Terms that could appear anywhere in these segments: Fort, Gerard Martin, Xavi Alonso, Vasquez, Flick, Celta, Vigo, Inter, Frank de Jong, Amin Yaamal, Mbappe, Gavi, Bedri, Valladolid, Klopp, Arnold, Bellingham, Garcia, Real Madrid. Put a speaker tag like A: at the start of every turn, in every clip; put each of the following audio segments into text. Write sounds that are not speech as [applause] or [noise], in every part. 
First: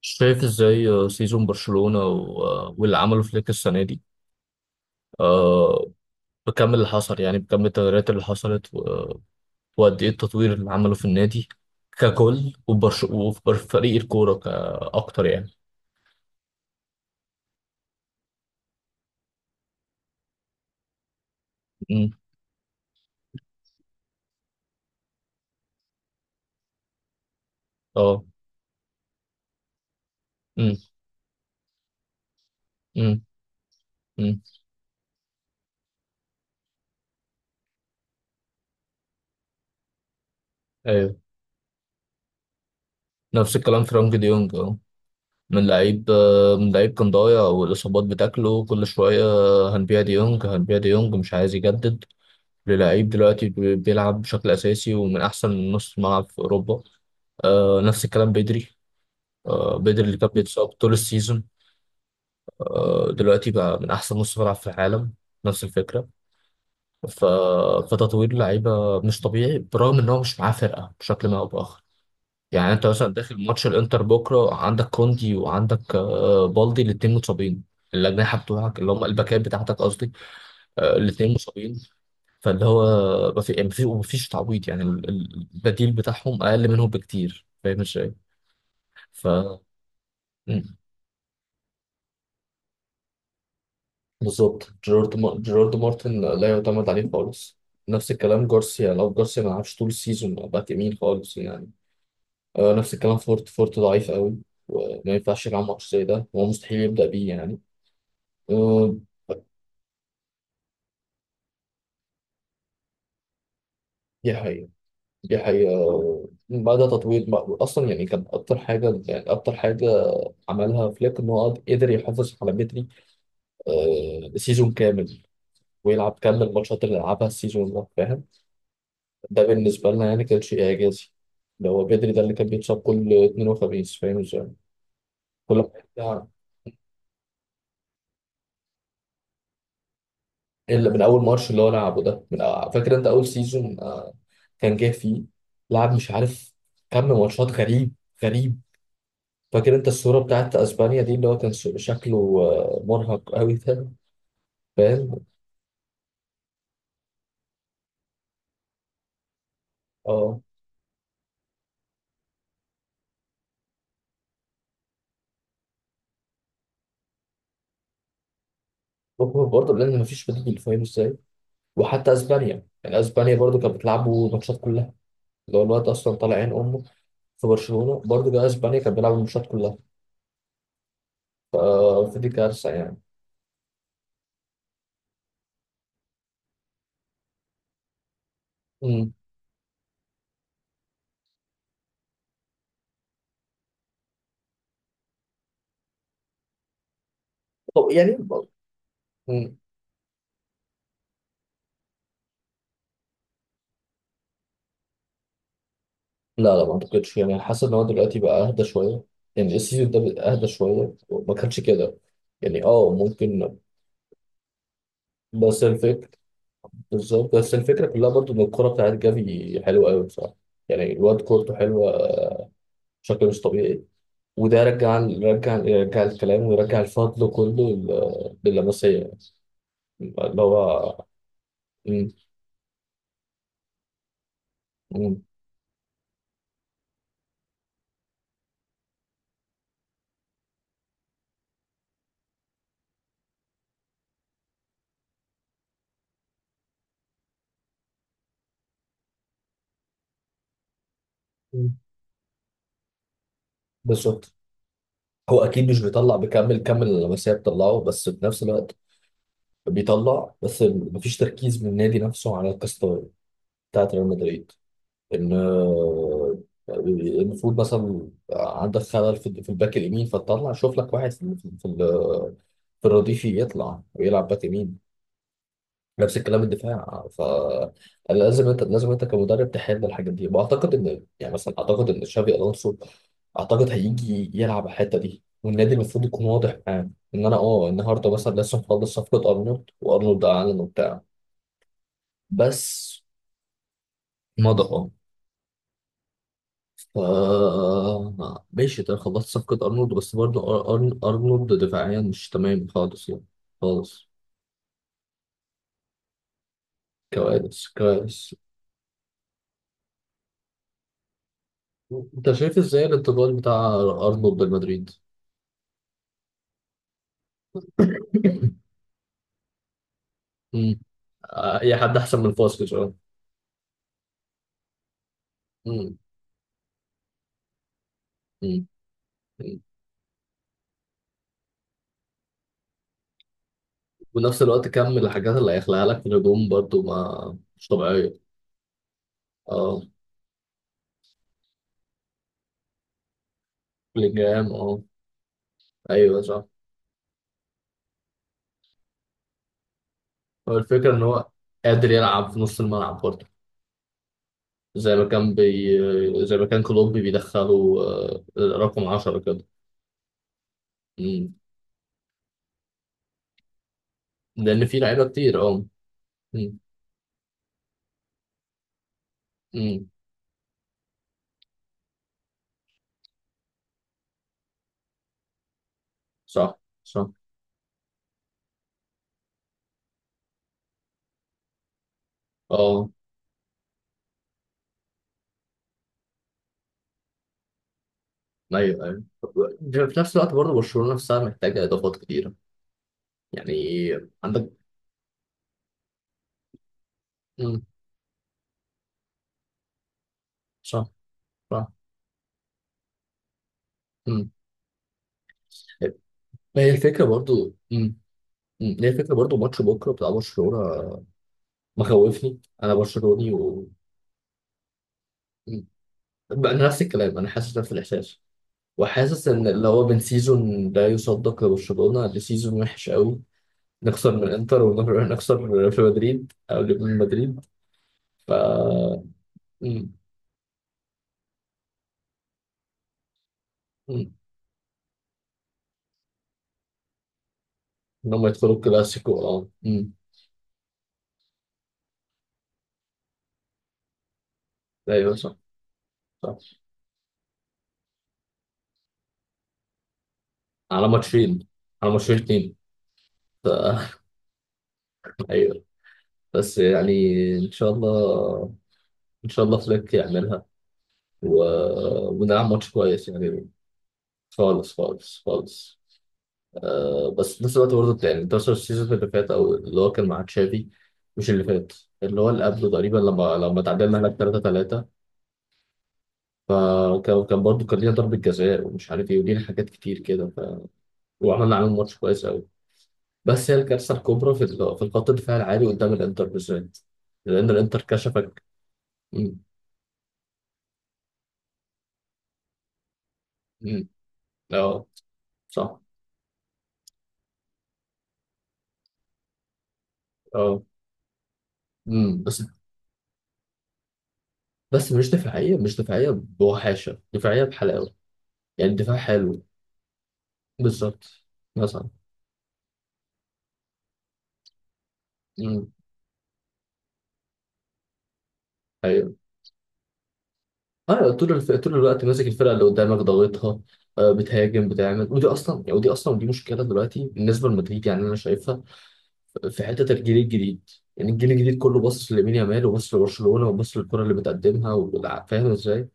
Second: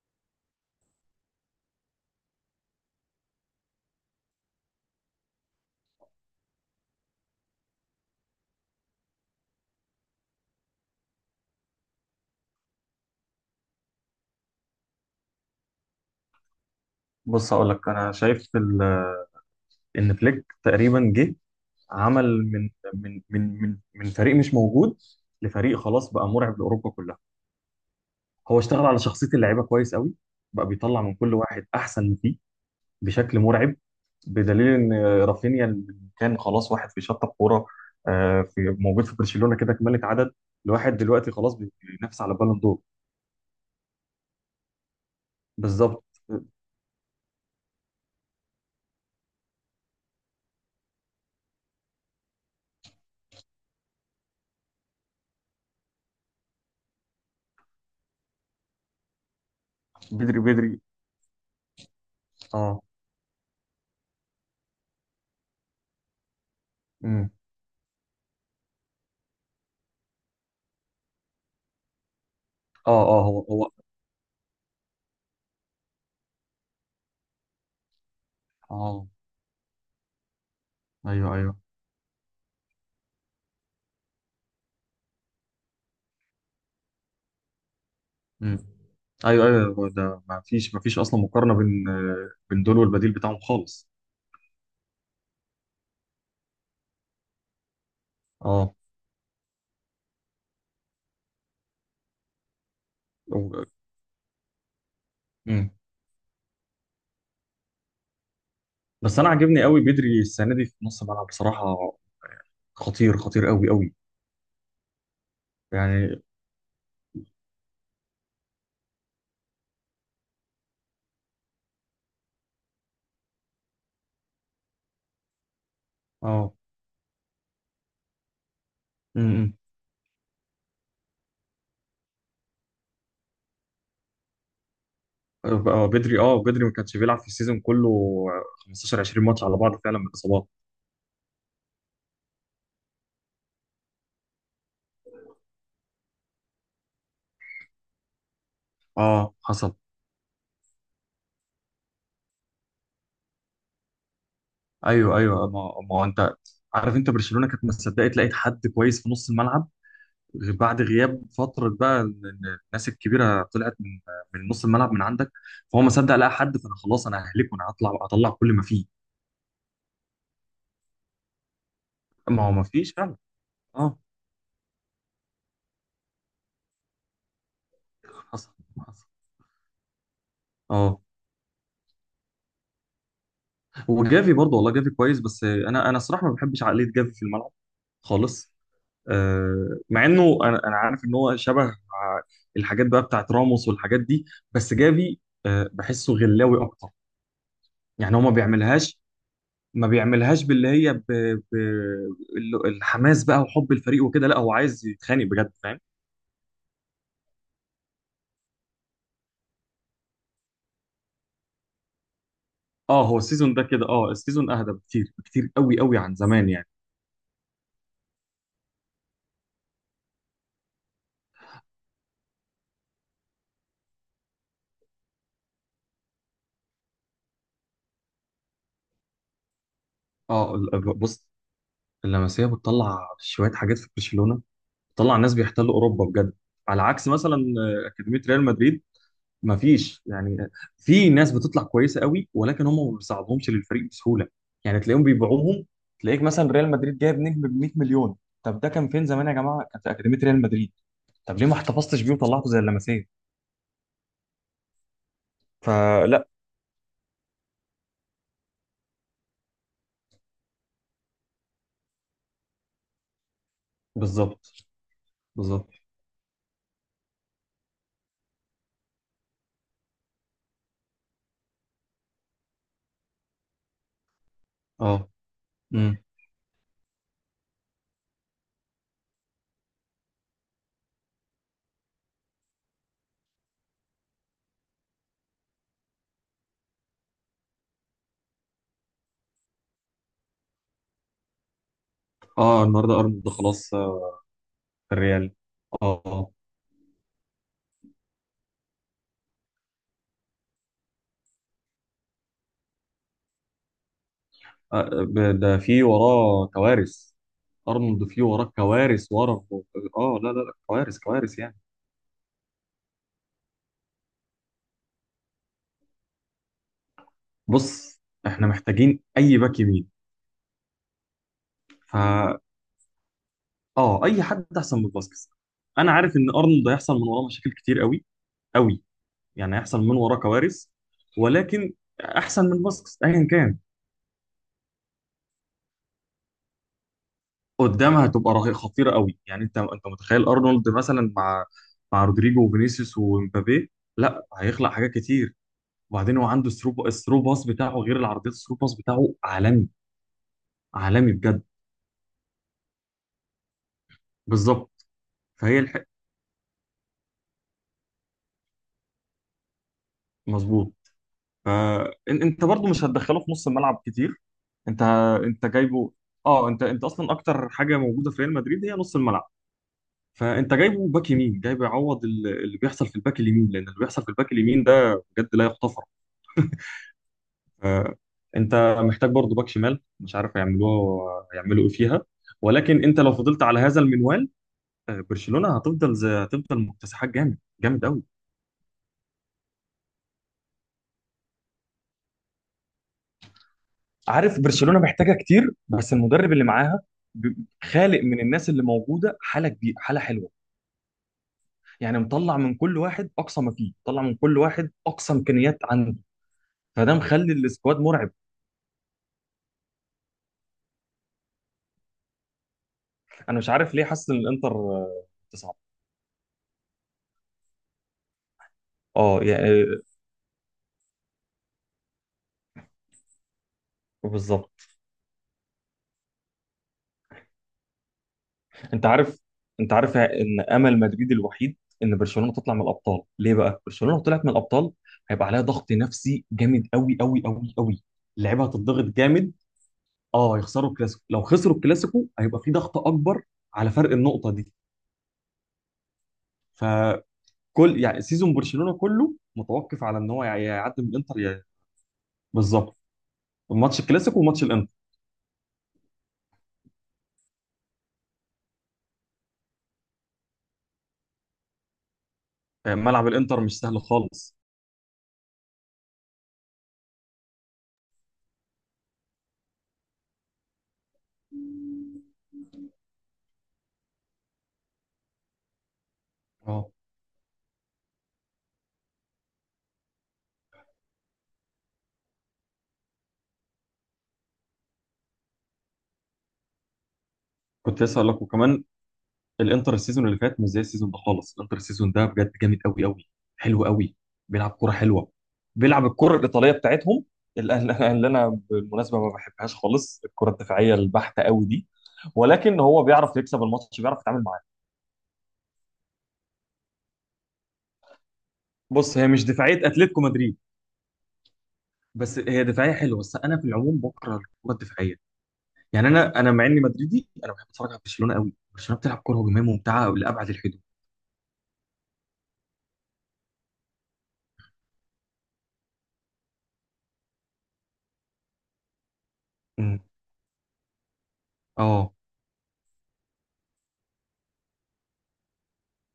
A: شايف ازاي، سيزون برشلونة واللي عمله فليك السنة دي. آه، بكم اللي حصل، يعني بكم التغييرات اللي حصلت، وقد ايه التطوير اللي عمله في النادي ككل، وبرش وفي فريق الكورة كأكتر يعني.
B: بص، هقول لك انا شايف ان فليك تقريبا جه.
A: مم.
B: عمل من فريق مش موجود لفريق خلاص بقى مرعب لاوروبا كلها.
A: اه.
B: هو اشتغل على شخصيه اللعيبه كويس قوي، بقى
A: مم.
B: بيطلع من كل واحد احسن ما فيه
A: مم.
B: بشكل مرعب،
A: مم.
B: بدليل ان رافينيا اللي كان خلاص واحد في شطه كوره، في موجود في برشلونه كده كمالة عدد. الواحد
A: ايوه.
B: دلوقتي خلاص بينافس على بالون دور.
A: نفس الكلام فرانك دي يونج، اه. من
B: بالظبط.
A: لعيب آه، من لعيب كان ضايع، والإصابات بتاكله كل شوية. هنبيع دي يونج، مش عايز يجدد للعيب دلوقتي، بيلعب بشكل أساسي ومن أحسن نص ملعب في أوروبا. نفس الكلام بدري، بدري اللي كان
B: بدري
A: بيتصاب
B: بدري
A: طول السيزون.
B: اه.
A: دلوقتي بقى من احسن نص ملعب في العالم، نفس الفكره. ف...
B: امم
A: فتطوير اللعيبه مش طبيعي برغم ان هو مش معاه فرقه بشكل ما او باخر. يعني انت
B: اه،
A: مثلا
B: اه، هو
A: داخل ماتش
B: هو
A: الانتر بكره عندك كوندي، وعندك بالدي، الاثنين متصابين، الاجنحه بتوعك اللي هم
B: اه،
A: الباكات بتاعتك قصدي، الاثنين
B: ايوه ايوه.
A: مصابين. فاللي هو، ما في- يعني ما في- ما فيش تعويض، يعني البديل بتاعهم اقل منهم بكتير، فاهم ازاي؟
B: مم.
A: ف
B: ايوه ايوه، هو ده ما فيش اصلا مقارنه بين بين دول والبديل بتاعهم خالص.
A: بالظبط. جيرارد مارتن لا يعتمد عليه خالص. نفس الكلام
B: اه،
A: جارسيا، لو جارسيا ما لعبش طول السيزون باك يمين خالص يعني. نفس الكلام فورت،
B: و-
A: ضعيف قوي، وما ينفعش يلعب
B: مم.
A: ماتش زي ده، هو مستحيل يبدأ بيه يعني. آه
B: بس انا عاجبني قوي بدري السنه دي في نص الملعب بصراحه، خطير خطير قوي قوي
A: دي حقيقة، دي حقيقة.
B: يعني.
A: بدأ تطوير بقى. أصلا يعني كان أكتر حاجة عملها فليك، إن هو قدر يحافظ على بدري سيزون كامل، ويلعب كامل
B: اه،
A: الماتشات اللي لعبها السيزون ده، فاهم؟ ده
B: امم
A: بالنسبة لنا يعني كان شيء إعجازي، اللي هو بدري ده اللي كان بيتصاب كل اثنين وخميس، فاهم ازاي؟ كل ما
B: بدري،
A: يرجع،
B: اه، بدري ما كانش بيلعب في السيزون كله، 15 20 ماتش على بعض فعلا من الاصابات.
A: إلا من أول ماتش اللي هو لعبه ده، فاكر أنت أول سيزون كان جه فيه، لعب مش عارف كم ماتشات. غريب غريب.
B: اه حصل.
A: فاكر أنت الصورة بتاعت أسبانيا دي، اللي هو كان شكله مرهق قوي ده،
B: ايوه
A: فاهم؟
B: ايوه، ما هو انت عارف انت برشلونه كانت مصدقه لقيت حد كويس في نص الملعب
A: أه.
B: بعد غياب فترة بقى إن الناس الكبيرة طلعت من نص الملعب من عندك. فهو ما صدق لقى حد، فأنا خلاص أنا ههلكه، أنا أطلع كل ما فيه.
A: هو برضه لأن مفيش بديل، فاهم ازاي؟ وحتى
B: ما هو ما
A: أسبانيا،
B: فيش
A: يعني
B: فعلا.
A: أسبانيا برضه كانت
B: أه.
A: بتلعبه ماتشات كلها، اللي هو الواد أصلا طالع عين أمه، في برشلونة برضه، جه
B: حصل
A: اسبانيا كان
B: حصل.
A: بيلعب الماتشات كلها.
B: أه.
A: ف- فدي كارثة يعني.
B: وجافي برضه والله، جافي كويس، بس أنا الصراحة ما بحبش عقلية جافي في الملعب خالص.
A: امم.
B: أه، مع إنه أنا عارف إن هو شبه الحاجات بقى بتاعت راموس والحاجات دي، بس جافي، بحسه غلاوي أكتر.
A: طب يعني.
B: يعني هو ما بيعملهاش،
A: امم.
B: ما بيعملهاش باللي هي ب... الحماس بقى وحب الفريق وكده. لا، هو عايز يتخانق بجد فاهم.
A: لا لا ما اعتقدش، يعني حاسس ان هو دلوقتي بقى اهدى شويه، يعني السيزون ده بقى اهدى شويه، ما كانش كده، يعني اه
B: اه، هو السيزون
A: ممكن.
B: ده كده، السيزون اهدى بكتير بكتير
A: بس
B: قوي قوي
A: الفكره،
B: عن زمان يعني.
A: بالظبط. بس الفكره كلها برضو ان الكوره بتاعت جافي حلوه قوي بصراحه، يعني الواد كورته حلوه بشكل مش طبيعي. وده رجع، يرجع الكلام، ويرجع الفضل كله لللمسيه اللي
B: اه،
A: هو.
B: بص،
A: مم،
B: اللمسيه بتطلع شويه حاجات في برشلونه، بتطلع
A: مم،
B: ناس بيحتلوا اوروبا بجد. على عكس مثلا اكاديميه ريال مدريد، ما فيش يعني، في ناس بتطلع كويسه قوي ولكن هم ما بيساعدهمش للفريق بسهوله. يعني تلاقيهم بيبيعوهم. تلاقيك مثلا ريال مدريد جايب نجم ب 100 مليون. طب ده كان فين زمان يا جماعه؟ كان في اكاديميه ريال مدريد. طب ليه ما
A: مم.
B: احتفظتش بيه وطلعته زي اللمسيه؟
A: بالظبط. هو اكيد مش بيطلع
B: فلا.
A: بكامل كم اللمسيه بتطلعه، بس في نفس الوقت بيطلع، بس مفيش تركيز من النادي نفسه على القصه بتاعت ريال
B: بالظبط.
A: مدريد، ان
B: بالظبط.
A: المفروض مثلا عندك خلل في في الباك اليمين، فتطلع شوف لك واحد في الرديف يطلع ويلعب باك يمين.
B: اه، امم
A: نفس الكلام الدفاع. لازم انت كمدرب تحل الحاجات دي، واعتقد ان يعني مثلا اعتقد ان تشافي الونسو اعتقد هيجي يلعب على الحته دي، والنادي المفروض يكون واضح معاه ان انا، النهارده مثلا لسه مخلص صفقه ارنولد، وارنولد اعلن وبتاع،
B: اه النهارده
A: بس
B: ارنولد خلاص،
A: مضى.
B: في الريال. اه، آه.
A: اه. ماشي، ده خلصت صفقه ارنولد، بس برضه ارنولد دفاعيا مش تمام خالص يعني، خالص،
B: ده في وراه كوارث.
A: كوارث
B: ارنولد في
A: كوارث.
B: وراه كوارث ورا. اه، لا لا لا، كوارث كوارث يعني.
A: انت شايف ازاي الانتقال بتاع ارنولد لمدريد؟
B: بص، احنا
A: [coughs]
B: محتاجين اي باك يمين.
A: مم. اي حد احسن من
B: فا
A: فاسكيز، اه.
B: اه، اي حد احسن من فاسكيز. انا
A: مم.
B: عارف ان ارنولد هيحصل من وراه مشاكل كتير قوي
A: مم.
B: قوي، يعني
A: مم.
B: هيحصل من وراه كوارث، ولكن احسن من فاسكيز ايا كان.
A: ونفس الوقت كم من الحاجات اللي هيخلقها لك في الهجوم برضو، ما مش
B: قدامها
A: طبيعيه،
B: هتبقى رهيبه خطيره قوي. يعني انت،
A: اه.
B: متخيل ارنولد مثلا مع رودريجو وفينيسيوس ومبابي؟ لا،
A: بلينجهام،
B: هيخلق
A: اه.
B: حاجات كتير. وبعدين
A: ايوه
B: هو
A: صح.
B: عنده الثرو باس بتاعه، غير العرضيات، الثرو باس بتاعه عالمي،
A: هو الفكره ان
B: عالمي
A: هو
B: بجد.
A: قادر يلعب في نص الملعب برضو،
B: بالظبط. فهي الحق.
A: زي ما كان كلوب بيدخله رقم 10 كده.
B: مظبوط.
A: مم.
B: فانت برضو مش هتدخله في نص الملعب كتير.
A: لان في
B: انت
A: لعيبه كتير،
B: انت
A: اه.
B: جايبه. اه،
A: مم.
B: انت اصلا اكتر حاجه موجوده في ريال مدريد هي نص الملعب.
A: مم.
B: فانت جايبه باك يمين، جايبه يعوض اللي بيحصل في الباك اليمين، لان اللي بيحصل في الباك اليمين ده بجد لا يغتفر.
A: صح صح.
B: آه، انت محتاج برضه باك شمال، مش عارف هيعملوه، هيعملوا ايه فيها. ولكن
A: اه.
B: انت لو فضلت على هذا المنوال، برشلونة هتفضل زي، هتفضل مكتسحات جامد جامد قوي.
A: ايوه ايوه. في نفس الوقت برضه برشلونه نفسها محتاجه اضافات كتيره، يعني،
B: عارف
A: عندك.
B: برشلونه محتاجه كتير، بس المدرب اللي معاها ب-
A: مم.
B: خالق من الناس اللي موجوده حاله كبيره، حاله حلوه.
A: صح صح.
B: يعني مطلع من كل واحد اقصى ما فيه، طلع من
A: امم.
B: كل واحد اقصى امكانيات عنده.
A: هي
B: فده
A: الفكره
B: مخلي
A: برضو،
B: السكواد
A: امم.
B: مرعب.
A: امم، هي الفكره برضو. ماتش بكره بتاع برشلونه مخوفني، انا برشلوني
B: انا مش
A: و
B: عارف ليه حاسس ان الانتر تصعد.
A: مم. بقى، أنا نفس الكلام، انا حاسس نفس الاحساس،
B: اه
A: وحاسس ان
B: يعني.
A: اللي هو، من سيزون لا يصدق لبرشلونه لسيزون وحش قوي، نخسر من انتر،
B: بالظبط.
A: ونخسر في مدريد او من مدريد. ف
B: انت عارف انت
A: امم.
B: عارف ان امل مدريد الوحيد ان برشلونه تطلع من الابطال. ليه بقى؟ برشلونه لو
A: امم،
B: طلعت من الابطال هيبقى عليها ضغط نفسي جامد قوي قوي قوي قوي.
A: ان هم
B: اللعيبه
A: يدخلوا
B: هتضغط
A: الكلاسيكو،
B: جامد.
A: اه، امم.
B: اه، يخسروا الكلاسيكو، لو خسروا الكلاسيكو هيبقى في ضغط اكبر على فرق النقطه دي.
A: ايوه صح. صح.
B: فكل يعني سيزون برشلونه كله متوقف على ان هو يعدي
A: على
B: من الانتر
A: ماتشين، على ماتشين اتنين.
B: بالظبط.
A: ف...
B: ماتش الكلاسيكو وماتش الانتر.
A: ايوه. بس يعني، ان شاء الله، ان شاء الله فليك يعملها، و... ونلعب ماتش
B: يعني ملعب
A: كويس
B: الانتر
A: يعني.
B: مش سهل خالص.
A: خالص خالص خالص. بس في نفس الوقت برضه يعني، ده السيزون اللي فات، او اللي هو كان مع تشافي، مش اللي فات، اللي هو اللي قبله تقريبا، لما تعادلنا هناك 3-3.
B: اه،
A: فكان برضه كان لينا ضربة جزاء، ومش عارف ايه، ولينا حاجات كتير كده، وعملنا عليهم ماتش كويس قوي. بس هي الكارثة الكبرى في الخط الدفاع العالي قدام الانتر بالذات، لان الانتر
B: كنت لسه اقول لك،
A: كشفك.
B: وكمان
A: امم.
B: الانتر السيزون اللي فات مش زي السيزون ده خالص. الانتر السيزون ده بجد جامد قوي قوي، حلو
A: امم.
B: قوي. بيلعب كرة
A: اه.
B: حلوة،
A: صح.
B: بيلعب الكرة الإيطالية بتاعتهم، اللي [laughs] اللي أنا بالمناسبة ما بحبهاش خالص، الكرة
A: اه.
B: الدفاعية البحتة قوي دي.
A: امم. بس،
B: ولكن هو بيعرف يكسب الماتش، بيعرف يتعامل معاه.
A: بس مش دفاعية، مش دفاعية بوحاشة، دفاعية بحلاوة، يعني دفاع
B: بص، هي مش
A: حلو.
B: دفاعية أتلتيكو مدريد،
A: بالظبط، مثلا.
B: بس هي دفاعية حلوة. بس أنا في العموم بكره الكرة الدفاعية.
A: امم.
B: يعني أنا مع إني مدريدي، أنا بحب أتفرج على برشلونة قوي. برشلونة بتلعب كرة
A: ايوه.
B: هجومية ممتعة لأبعد الحدود.
A: اه طول الوقت ماسك الفرقة اللي قدامك، ضاغطها، بتهاجم بتعمل، ودي اصلا دي مشكلة دلوقتي بالنسبة لمدريد، يعني انا شايفها في
B: أمم.
A: حتة الجيل الجديد. يعني الجيل الجديد كله
B: اه،
A: باصص لامين يامال، وباصص لبرشلونة، وباصص للكرة اللي بتقدمها، فاهم ازاي؟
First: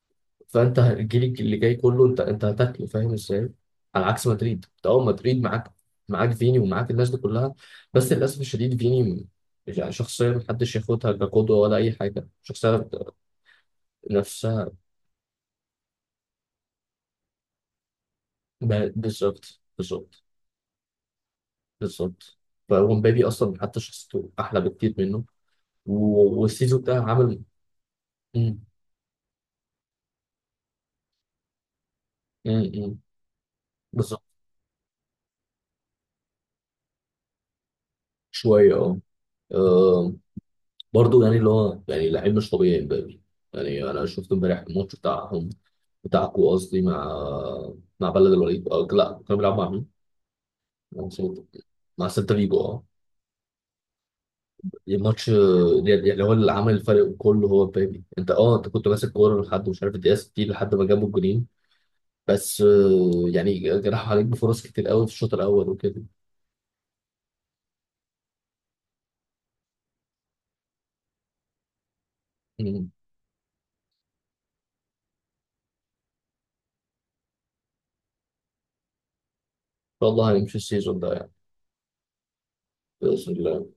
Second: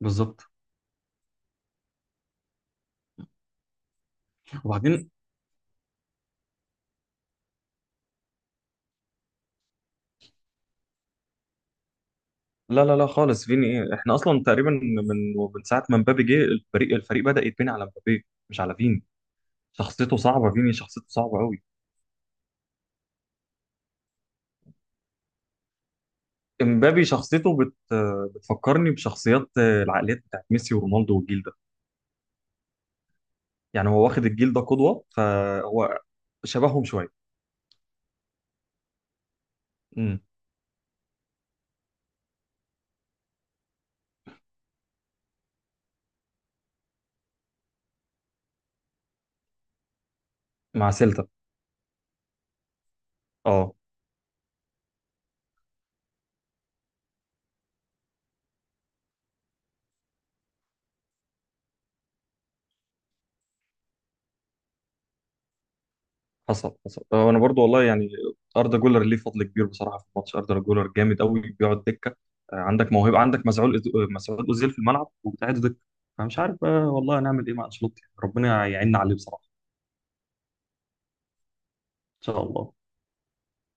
B: بالظبط.
A: فانت هتجيلك اللي جاي كله، انت هتاكله، فاهم ازاي؟ على عكس مدريد انت،
B: وبعدين،
A: مدريد معاك، معاك فيني ومعاك الناس دي كلها. بس للاسف الشديد فيني، يعني شخصيه محدش ياخدها كقدوه ولا اي حاجه،
B: لا
A: شخصيه
B: لا لا خالص، فيني ايه؟ احنا اصلا
A: نفسها.
B: تقريبا من ساعه ما مبابي جه الفريق، بدا يتبني على مبابي مش على فيني.
A: بالظبط
B: شخصيته
A: بالظبط،
B: صعبه، فيني شخصيته صعبه قوي.
A: بالظبط. ومبابي اصلا حتى شخصيته احلى بكتير منه، والسيزون ده
B: امبابي
A: عامل.
B: شخصيته
A: مم،
B: بتفكرني بشخصيات، العقليات بتاعت ميسي ورونالدو والجيل ده.
A: مم، مم.
B: يعني هو
A: بالظبط.
B: واخد الجيل ده قدوه، فهو شبههم شويه.
A: شويه، اه. آه.
B: امم
A: برضو يعني اللي هو يعني لعيب مش طبيعي مبابي، يعني انا شفت امبارح الماتش بتاعهم، بتاعكو قصدي، مع بلد الوليد، أو لا كانوا بيلعبوا مع مين؟
B: مع
A: مع
B: سيلتا.
A: سيلتا، مع سيلتا فيجو، اه.
B: اه،
A: الماتش يعني، هو اللي عمل الفرق كله هو مبابي، انت انت كنت ماسك كوره لحد مش عارف الدقيقه 60 لحد ما جابوا الجونين، بس يعني جراح عليك بفرص كتير قوي في الشوط الاول وكده.
B: حصل حصل، انا برضو والله يعني اردا جولر ليه فضل كبير بصراحه في الماتش. اردا جولر جامد قوي بيقعد دكه.
A: مم. ان
B: عندك موهبه، عندك مسعود مسعود اوزيل في الملعب وبتاعد دكه. فمش عارف بقى والله هنعمل ايه مع انشيلوتي، ربنا يعيننا عليه بصراحه.
A: شاء الله هنمشي السيزون ده يعني،
B: ان شاء الله.
A: باذن الله.